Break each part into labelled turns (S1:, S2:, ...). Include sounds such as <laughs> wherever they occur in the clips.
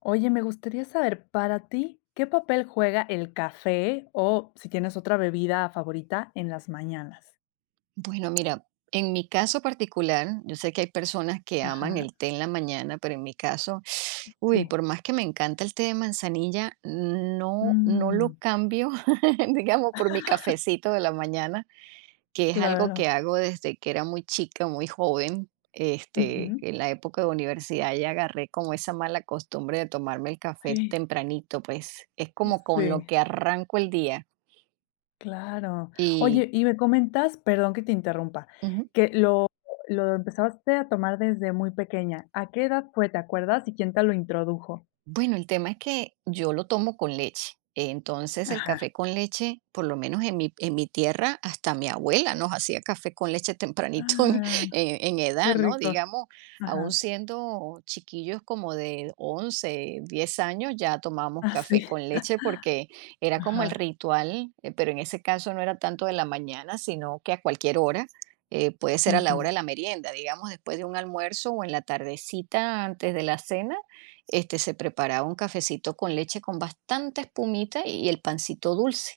S1: Oye, me gustaría saber, para ti, ¿qué papel juega el café o si tienes otra bebida favorita en las mañanas?
S2: Bueno, mira, en mi caso particular, yo sé que hay personas que aman
S1: Ajá,
S2: el té en la mañana, pero en mi caso, <sighs> uy,
S1: sí.
S2: por más que me encanta el té de manzanilla, no, no lo
S1: Mm,
S2: cambio, <laughs> digamos, por mi cafecito de la mañana, que es algo que
S1: claro.
S2: hago desde que era muy chica, muy joven.
S1: Ujú.
S2: En la época de universidad ya agarré como esa mala costumbre de tomarme el café
S1: Sí,
S2: tempranito, pues es como con lo
S1: sí,
S2: que arranco el día.
S1: claro.
S2: Y
S1: Oye, y me comentas, perdón que te interrumpa,
S2: ujú.
S1: que lo empezaste a tomar desde muy pequeña. ¿A qué edad fue, te acuerdas? ¿Y quién te lo introdujo?
S2: Bueno, el tema es que yo lo tomo con leche. Entonces, el
S1: Ajá.
S2: café con leche, por lo menos en mi tierra, hasta mi abuela nos hacía café con leche <laughs> tempranito en,
S1: Ah,
S2: en
S1: qué
S2: edad, ¿no?
S1: rico.
S2: Digamos,
S1: Ajá.
S2: aún siendo chiquillos como de 11, 10 años, ya tomábamos
S1: Ah,
S2: café
S1: sí.
S2: con leche porque era como
S1: Ajá.
S2: el ritual, pero en ese caso no era tanto de la mañana, sino que a cualquier hora. Puede ser a la hora
S1: Ujú.
S2: de la merienda, digamos, después de un almuerzo o en la tardecita antes de la cena, se preparaba un cafecito con leche con bastante espumita y el pancito dulce.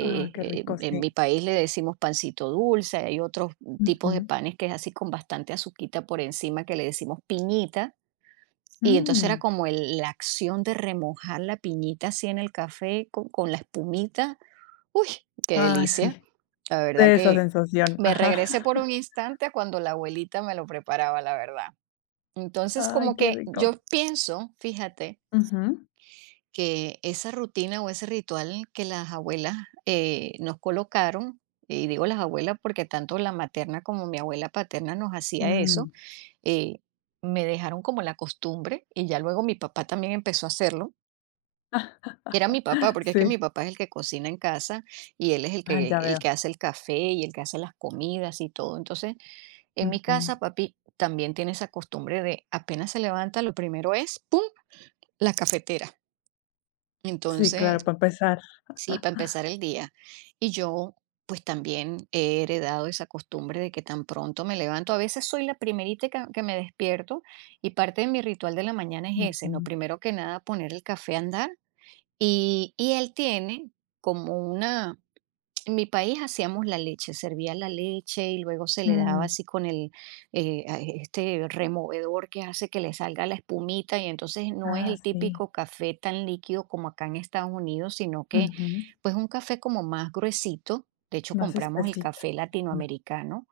S1: Ah, qué rico,
S2: En mi
S1: sí.
S2: país le decimos pancito dulce, hay otros tipos de
S1: Ujú.
S2: panes que es así con bastante azuquita por encima que le decimos piñita. Y entonces era
S1: Mm.
S2: como la acción de remojar la piñita así en el café con la espumita. Uy, qué
S1: Ay,
S2: delicia.
S1: sí,
S2: La verdad
S1: de esa
S2: que
S1: sensación.
S2: me
S1: Ajá.
S2: regresé por
S1: <laughs>
S2: un instante a cuando la abuelita me lo preparaba, la verdad. Entonces,
S1: Ay,
S2: como
S1: qué
S2: que
S1: rico.
S2: yo pienso, fíjate,
S1: Ujú.
S2: que esa rutina o ese ritual que las abuelas nos colocaron, y digo las abuelas porque tanto la materna como mi abuela paterna nos hacía eso,
S1: Mm.
S2: eh, me dejaron como la costumbre y ya luego mi papá también empezó a hacerlo. Era mi papá, porque es
S1: Sí.
S2: que mi papá es el que cocina en casa y él es
S1: Ah, ya
S2: el
S1: veo.
S2: que hace el café y el que hace las comidas y todo. Entonces, en mi
S1: Ujú.
S2: casa, papi también tiene esa costumbre de apenas se levanta, lo primero es, ¡pum!, la cafetera.
S1: Sí, claro,
S2: Entonces,
S1: para empezar.
S2: sí, para empezar el día. Y yo, pues también he heredado esa costumbre de que tan pronto me levanto. A veces soy la primerita que me despierto y parte de mi ritual de la mañana es ese, ¿no?
S1: Ujú.
S2: Primero que nada, poner el café a andar. Y él tiene como una, en mi país hacíamos la leche, servía la leche y luego se le daba
S1: Mm.
S2: así con el este removedor que hace que le salga la espumita y entonces no es
S1: Ah,
S2: el
S1: sí.
S2: típico café tan líquido como acá en Estados Unidos, sino que
S1: Ujú.
S2: pues un café como más gruesito. De hecho,
S1: Más
S2: compramos el
S1: espesito.
S2: café
S1: Ujú.
S2: latinoamericano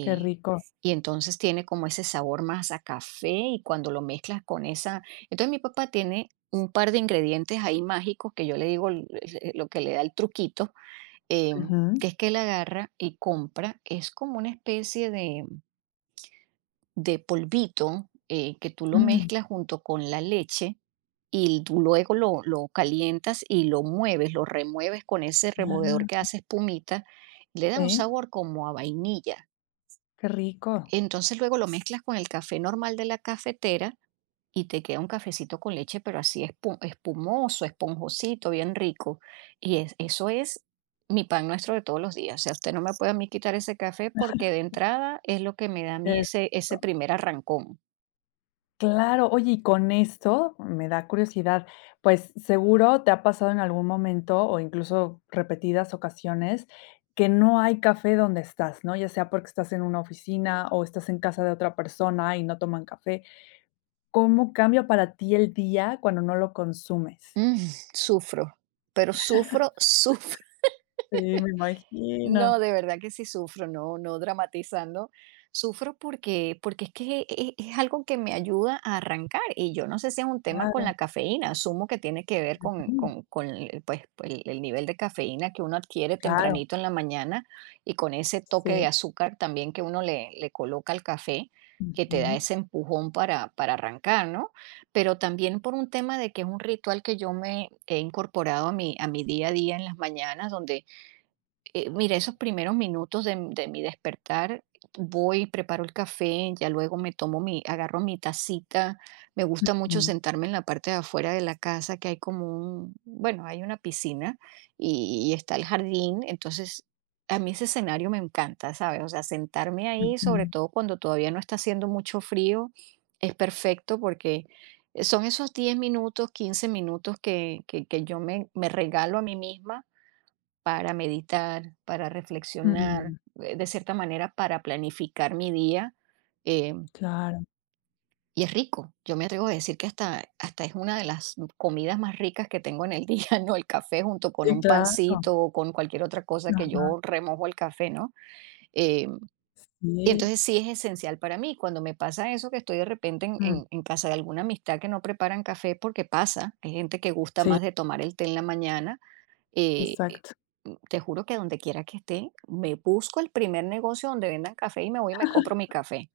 S1: Qué rico.
S2: y entonces tiene como ese sabor más a café y cuando lo mezclas con esa... Entonces mi papá tiene un par de ingredientes ahí mágicos que yo le digo lo que le da el truquito eh,
S1: Ujú.
S2: que es que él agarra y compra, es como una especie de polvito que tú lo
S1: Mm.
S2: mezclas junto con la leche y tú luego lo calientas y lo mueves, lo remueves con ese removedor
S1: Ah,
S2: que hace espumita, le da un
S1: sí,
S2: sabor como a vainilla.
S1: qué rico.
S2: Entonces luego lo mezclas con el café normal de la cafetera y te queda un cafecito con leche, pero así espumoso, esponjosito, bien rico. Y eso es mi pan nuestro de todos los días. O sea, usted no me puede a mí quitar ese café porque de entrada es lo que me da a mí ese, ese
S1: Eso.
S2: primer arrancón.
S1: Claro, oye, y con esto me da curiosidad, pues seguro te ha pasado en algún momento o incluso repetidas ocasiones que no hay café donde estás, ¿no? Ya sea porque estás en una oficina o estás en casa de otra persona y no toman café. ¿Cómo cambia para ti el día cuando no lo consumes?
S2: Mm, sufro, pero sufro, <laughs> sufro.
S1: Sí, me imagino.
S2: No, de verdad que sí sufro, no, no dramatizando. Sufro porque, porque es que es, algo que me ayuda a arrancar y yo no sé si es un tema con
S1: Claro.
S2: la cafeína, asumo que tiene que ver
S1: Ujú.
S2: con el, pues, el nivel de cafeína que uno adquiere
S1: Claro,
S2: tempranito en la mañana y con ese toque de
S1: sí.
S2: azúcar también que uno le, le coloca al café, que te da
S1: Ujú.
S2: ese empujón para arrancar, ¿no? Pero también por un tema de que es un ritual que yo me he incorporado a mi día a día en las mañanas, donde mira, esos primeros minutos de mi despertar, voy, preparo el café, ya luego me tomo mi, agarro mi tacita. Me gusta mucho
S1: Mm.
S2: sentarme en la parte de afuera de la casa, que hay como un, bueno, hay una piscina y está el jardín. Entonces, a mí ese escenario me encanta, ¿sabes? O sea, sentarme ahí, sobre
S1: Ujú.
S2: todo cuando todavía no está haciendo mucho frío, es perfecto porque son esos 10 minutos, 15 minutos que yo me, me regalo a mí misma para meditar, para reflexionar,
S1: Mm,
S2: de cierta manera para planificar mi día. eh,
S1: claro.
S2: y es rico. Yo me atrevo a decir que hasta, hasta es una de las comidas más ricas que tengo en el día, <laughs> ¿no? El café junto con
S1: Sí,
S2: un
S1: claro.
S2: pancito o con cualquier otra cosa que
S1: Ajá.
S2: yo remojo el café, ¿no? Eh, y
S1: Sí.
S2: entonces sí es esencial para mí. Cuando me pasa eso, que estoy de repente en,
S1: Mm.
S2: en casa de alguna amistad que no preparan café, porque pasa, hay gente que gusta
S1: Sí.
S2: más de tomar el té en la mañana eh, eh,
S1: Exacto,
S2: mm, te juro que donde quiera que esté, me busco el primer negocio donde vendan café y me voy y me compro mi café.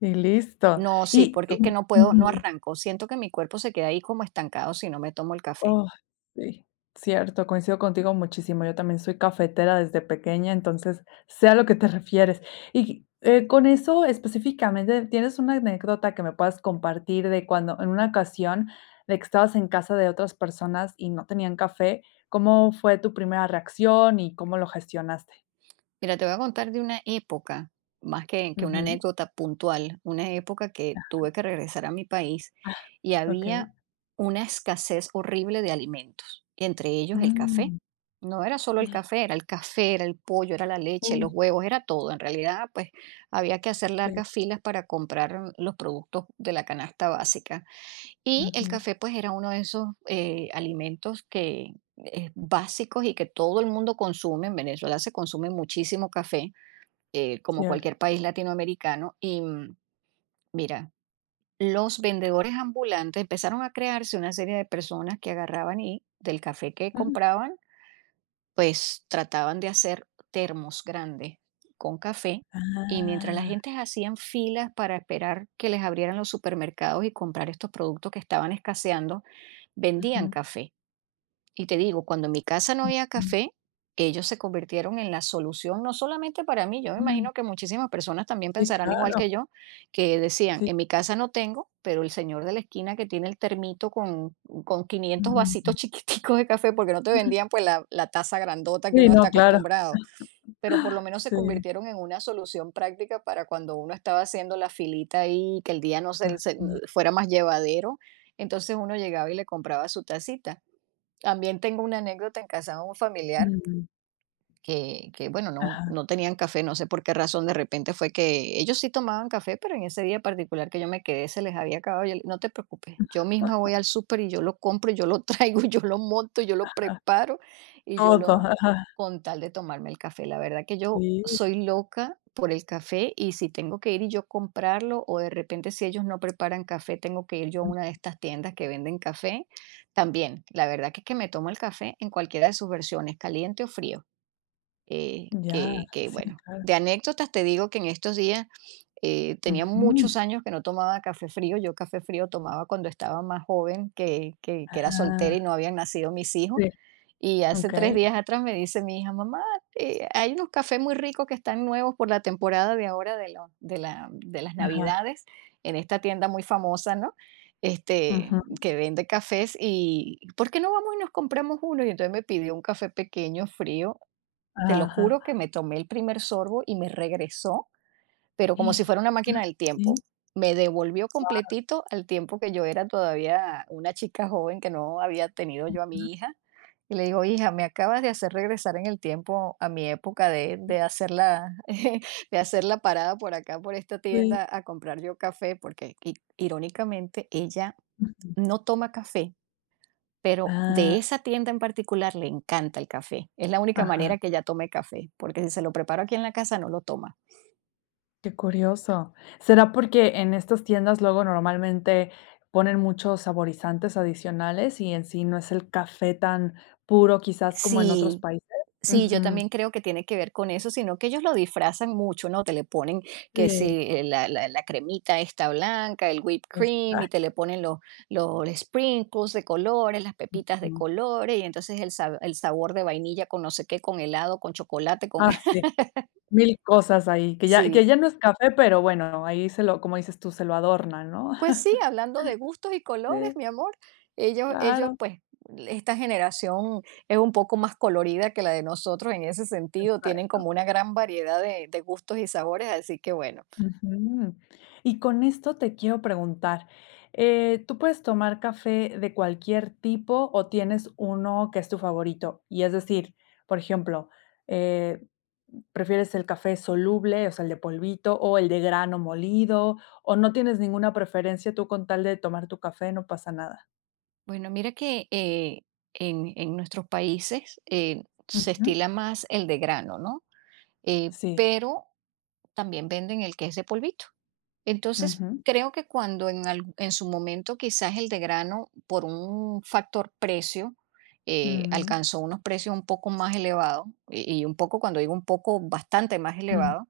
S1: y listo.
S2: No, sí,
S1: Y
S2: porque es que
S1: u
S2: no puedo, no
S1: ujú.
S2: arranco. Siento que mi cuerpo se queda ahí como estancado si no me tomo el café.
S1: Oh, sí, cierto, coincido contigo muchísimo. Yo también soy cafetera desde pequeña, entonces sé a lo que te <laughs> refieres. Y, con eso específicamente, ¿tienes una anécdota que me puedas compartir de cuando en una ocasión de que estabas en casa de otras personas y no tenían café? ¿Cómo fue tu primera reacción y cómo lo gestionaste?
S2: Mira, te voy a contar de una época, más que una
S1: Ujú,
S2: anécdota puntual, una época que tuve que regresar a mi país y había
S1: okey.
S2: una escasez horrible de alimentos, entre ellos el café.
S1: Mm.
S2: No era solo el café, era el café, era el pollo, era la leche, los
S1: Uy,
S2: huevos, era todo. En realidad, pues había que hacer
S1: sí,
S2: largas filas para comprar los productos de la canasta básica. Y el
S1: ujú,
S2: café, pues, era uno de esos, alimentos que, básicos y que todo el mundo consume. En Venezuela se consume muchísimo café, como
S1: cier
S2: cualquier país latinoamericano. Y, mm, mira, los vendedores ambulantes empezaron a crearse una serie de personas que agarraban y del café que compraban, pues, trataban de hacer termos grandes con café. Y mientras la
S1: ah,
S2: gente hacían filas para esperar que les abrieran los supermercados y comprar estos productos que estaban escaseando, vendían
S1: ujú,
S2: café. Y te digo, cuando en mi casa no había
S1: mm,
S2: café, ellos se convirtieron en la solución, no solamente para mí, yo me
S1: mm,
S2: imagino que muchísimas personas también
S1: sí,
S2: pensarán igual
S1: claro,
S2: que yo, que decían,
S1: sí,
S2: en mi casa no tengo, pero el señor de la esquina que tiene el termito con 500 vasitos <laughs>
S1: mm,
S2: chiquiticos de café, porque no te
S1: mm,
S2: vendían pues la taza grandota que
S1: sí,
S2: uno está
S1: no, claro,
S2: acostumbrado, pero por lo menos se
S1: sí,
S2: convirtieron en una solución práctica para cuando uno estaba haciendo la filita ahí, que el día no se,
S1: así es,
S2: fuera más llevadero. Entonces uno llegaba y le compraba su tacita. También tengo una anécdota en casa de un familiar
S1: mm,
S2: que, bueno, no,
S1: ajá,
S2: no tenían café, no sé por qué razón de repente fue que ellos sí tomaban café, pero en ese día particular que yo me quedé se les había acabado. Yo, no te preocupes, yo misma voy
S1: ajá,
S2: al súper y yo lo compro, yo lo traigo, <laughs> yo lo monto, yo lo preparo y yo lo
S1: todo,
S2: hago
S1: ajá,
S2: con tal de tomarme el café. La verdad que yo
S1: sí,
S2: soy loca por el café y si tengo que ir y yo comprarlo o de repente si ellos no preparan café, tengo que ir yo a
S1: mm,
S2: una de estas tiendas que venden café. También, la verdad que es que me tomo el café en cualquiera de sus versiones, caliente o frío
S1: ya,
S2: que,
S1: sí,
S2: bueno,
S1: claro,
S2: de anécdotas te digo que en estos días tenía
S1: ujú,
S2: muchos años que no tomaba café frío. Yo café frío tomaba cuando estaba más joven, que, que era soltera
S1: ajá,
S2: y no habían nacido mis hijos.
S1: sí,
S2: Y hace tres
S1: okay,
S2: días atrás me dice mi hija, mamá, hay unos cafés muy ricos que están nuevos por la temporada de ahora de, de, la, de las
S1: ajá,
S2: Navidades en esta tienda muy famosa, ¿no?
S1: ujú,
S2: Que vende cafés y ¿por qué no vamos y nos compramos uno? Y entonces me pidió un café pequeño, frío, te lo
S1: ajá,
S2: juro que
S1: ah,
S2: me tomé el primer sorbo y me regresó, pero como
S1: sí,
S2: si fuera una
S1: ajá,
S2: máquina del tiempo.
S1: sí,
S2: Me devolvió completito al tiempo que yo era todavía una chica joven que no había tenido yo a mi hija. Y le digo, hija, me acabas de hacer regresar en el tiempo a mi época de hacer <laughs> de hacer la parada por acá, por esta tienda, a comprar yo café, porque irónicamente ella
S1: ujú,
S2: no toma café, pero
S1: ah,
S2: de esa tienda en particular le encanta el café. Es la única
S1: ajá.
S2: manera que ella tome café, porque si se lo preparo aquí en la casa no lo toma.
S1: Qué curioso. ¿Será porque en estas tiendas luego normalmente ponen muchos saborizantes adicionales y en sí no es el café tan puro quizás como en otros
S2: Sí,
S1: países?
S2: sí, yo
S1: Ujú.
S2: también creo que tiene que ver con eso, sino que ellos lo disfrazan mucho, ¿no? Te le ponen que
S1: Sí,
S2: si la cremita está blanca, el whipped cream, y te le
S1: exacto.
S2: ponen los sprinkles de colores, las pepitas de colores, y entonces el sabor de vainilla con no sé qué, con helado, con chocolate, con...
S1: Ah, sí,
S2: <laughs>
S1: mil cosas ahí, que
S2: Sí.
S1: ya no es café, pero bueno, ahí se lo, como dices tú, se lo adornan, ¿no?
S2: Pues
S1: <laughs>
S2: sí, hablando de gustos y colores,
S1: Sí,
S2: mi amor, ellos,
S1: claro,
S2: pues, esta generación es un poco más colorida que la de nosotros en ese sentido, tienen
S1: exacto.
S2: como una gran variedad de gustos y sabores, así que bueno.
S1: Ujú. Y con esto te quiero preguntar, ¿tú puedes tomar café de cualquier tipo o tienes uno que es tu favorito? Y es decir, por ejemplo, eh, ¿prefieres el café soluble, o sea, el de polvito, o el de grano molido, o no tienes ninguna preferencia tú con tal de tomar tu café, no pasa nada?
S2: Bueno, mira que, en nuestros países, se
S1: Ujú.
S2: estila más el de grano, ¿no?
S1: Sí.
S2: Pero también venden el que es de polvito. Entonces,
S1: Ujú,
S2: creo que cuando en su momento quizás el de grano, por un factor precio,
S1: ujú,
S2: alcanzó unos precios un poco más elevados, y un poco, cuando digo un poco, bastante más
S1: mm,
S2: elevado,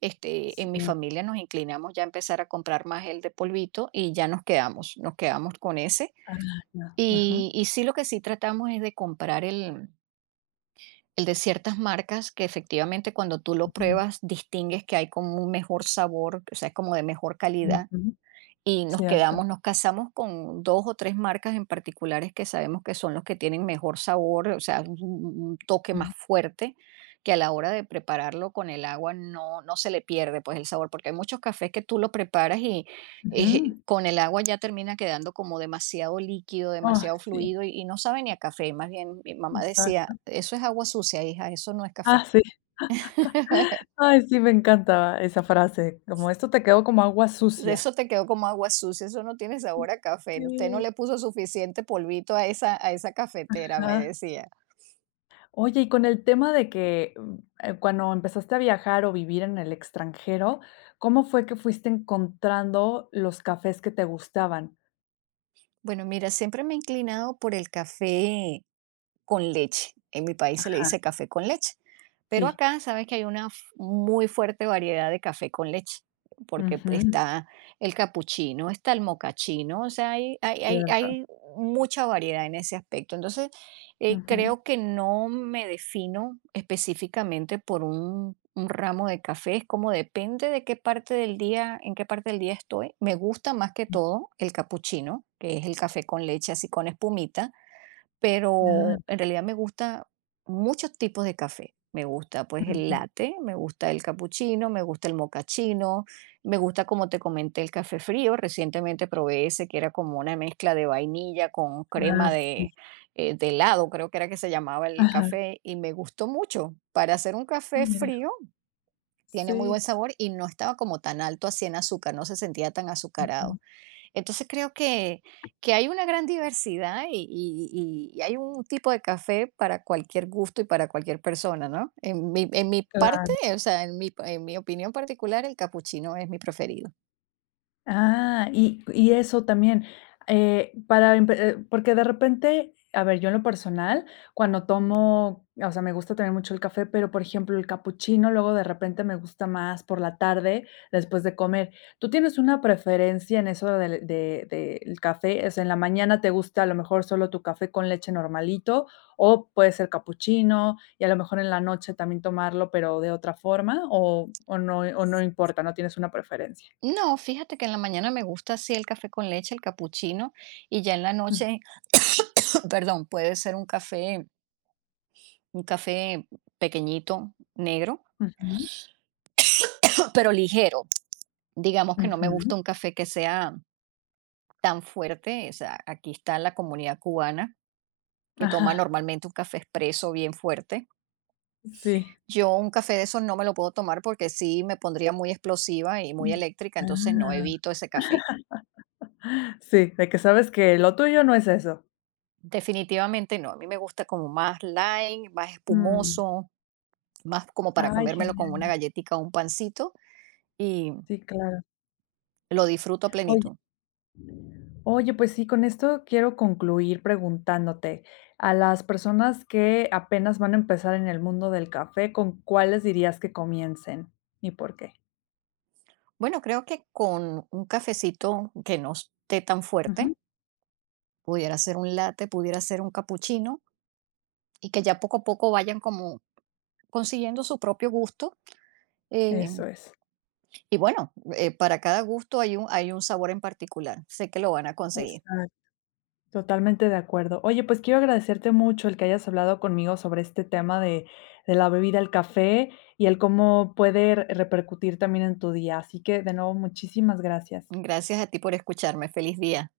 S2: este, en mi
S1: sí.
S2: familia nos inclinamos ya a empezar a comprar más el de polvito y ya nos quedamos con ese.
S1: Ah, ya, ajá,
S2: Y sí, lo que sí tratamos es de comprar el de ciertas marcas que efectivamente cuando tú lo
S1: ujú,
S2: pruebas distingues que hay como un mejor sabor, o sea, es como de mejor calidad
S1: ujú,
S2: y nos
S1: cierto,
S2: quedamos, nos casamos con 2 o 3 marcas en particulares que sabemos que son los que tienen mejor sabor, o sea, un toque más
S1: mm,
S2: fuerte, que a la hora de prepararlo con el agua no se le pierde, pues, el sabor, porque hay muchos cafés que tú lo preparas y,
S1: ujú.
S2: con el agua ya termina quedando como demasiado líquido,
S1: Ay,
S2: demasiado
S1: sí.
S2: fluido y no sabe ni a café, más bien mi mamá decía:
S1: Exacto.
S2: "Eso es agua sucia, hija, eso no es
S1: Ah,
S2: café".
S1: sí.
S2: <laughs>
S1: Ay, sí, me encantaba esa frase, como: "Esto te quedó como agua sucia".
S2: Eso te quedó como agua sucia, eso no tiene sabor a café. No, usted no
S1: Sí,
S2: le puso suficiente polvito a esa cafetera, me
S1: ajá.
S2: decía.
S1: Oye, y con el tema de que, cuando empezaste a viajar o vivir en el extranjero, ¿cómo fue que fuiste encontrando los cafés que te gustaban?
S2: Bueno, mira, siempre me he inclinado por el café con leche. En mi país se le
S1: Ajá,
S2: dice café con leche, pero
S1: sí.
S2: acá sabes que hay una muy fuerte variedad de café con leche, porque
S1: Ujú,
S2: está el capuchino, está el mocachino, o sea,
S1: cierto.
S2: hay mucha variedad en ese aspecto. Entonces,
S1: Ujú.
S2: creo que no me defino específicamente por un ramo de café, es como depende de qué parte del día, en qué parte del día estoy. Me gusta más que todo el capuchino, que es el café con leche así con espumita,
S1: Ah,
S2: pero en realidad me gusta muchos tipos de café. Me gusta pues el
S1: ujú.
S2: latte, me gusta el cappuccino, me gusta el mocachino, me gusta como te comenté el café frío. Recientemente probé ese que era como una mezcla de vainilla con
S1: Ah,
S2: crema
S1: sí.
S2: de helado, creo que era que se llamaba el
S1: Ajá.
S2: café, y me gustó mucho. Para hacer un
S1: Ah,
S2: café
S1: mira.
S2: frío tiene muy buen
S1: Sí.
S2: sabor y no estaba como tan alto así en azúcar, no se sentía tan
S1: Ujú.
S2: azucarado. Entonces creo que hay una gran diversidad y hay un tipo de café para cualquier gusto y para cualquier persona, ¿no? En mi parte,
S1: Claro.
S2: o sea, en mi opinión particular, el capuchino es mi preferido.
S1: Ah, y eso también, para empe porque de repente, a ver, yo en lo personal, cuando tomo, o sea, me gusta tener mucho el café, pero, por ejemplo, el capuchino luego de repente me gusta más por la tarde, después de comer. ¿Tú tienes una preferencia en eso del café? O sea, en la mañana te gusta a lo mejor solo tu café con leche normalito, o puede ser capuchino, y a lo mejor en la noche también tomarlo, pero de otra forma, o no importa, no tienes una preferencia.
S2: No, fíjate que en la mañana me gusta así el café con leche, el capuchino, y ya en la noche, <laughs> <clears throat> perdón, puede ser un café pequeñito, negro,
S1: Ujú,
S2: <clears throat> pero ligero. Digamos que no me
S1: ujú.
S2: gusta un café que sea tan fuerte. O sea, aquí está la comunidad cubana que toma
S1: Ajá,
S2: normalmente un café expreso bien fuerte.
S1: sí.
S2: Yo un café de esos no me lo puedo tomar porque sí me pondría muy explosiva y muy eléctrica, entonces no evito ese café.
S1: Ah, sí, de que sabes que lo tuyo no es eso.
S2: Definitivamente no, a mí me gusta como más light, más
S1: Mm,
S2: espumoso, más como para
S1: ay,
S2: comérmelo con una
S1: genial.
S2: galletita o un pancito y
S1: Sí, claro.
S2: lo disfruto a
S1: Oye
S2: plenitud.
S1: oye, pues sí, con esto quiero concluir preguntándote, a las personas que apenas van a empezar en el mundo del café, ¿con cuáles dirías que comiencen y por qué?
S2: Bueno, creo que con un cafecito que no esté tan
S1: Ujú,
S2: fuerte, pudiera ser un latte, pudiera ser un capuchino y que ya poco a poco vayan como consiguiendo su propio gusto. eh,
S1: eso es.
S2: Y bueno, para cada gusto hay un sabor en particular. Sé que lo van a conseguir.
S1: Exacto. Totalmente de acuerdo. Oye, pues quiero agradecerte mucho el que hayas hablado conmigo sobre este tema de la bebida, el café y el cómo puede repercutir también en tu día. Así que de nuevo, muchísimas gracias.
S2: Gracias a ti por escucharme. Feliz día.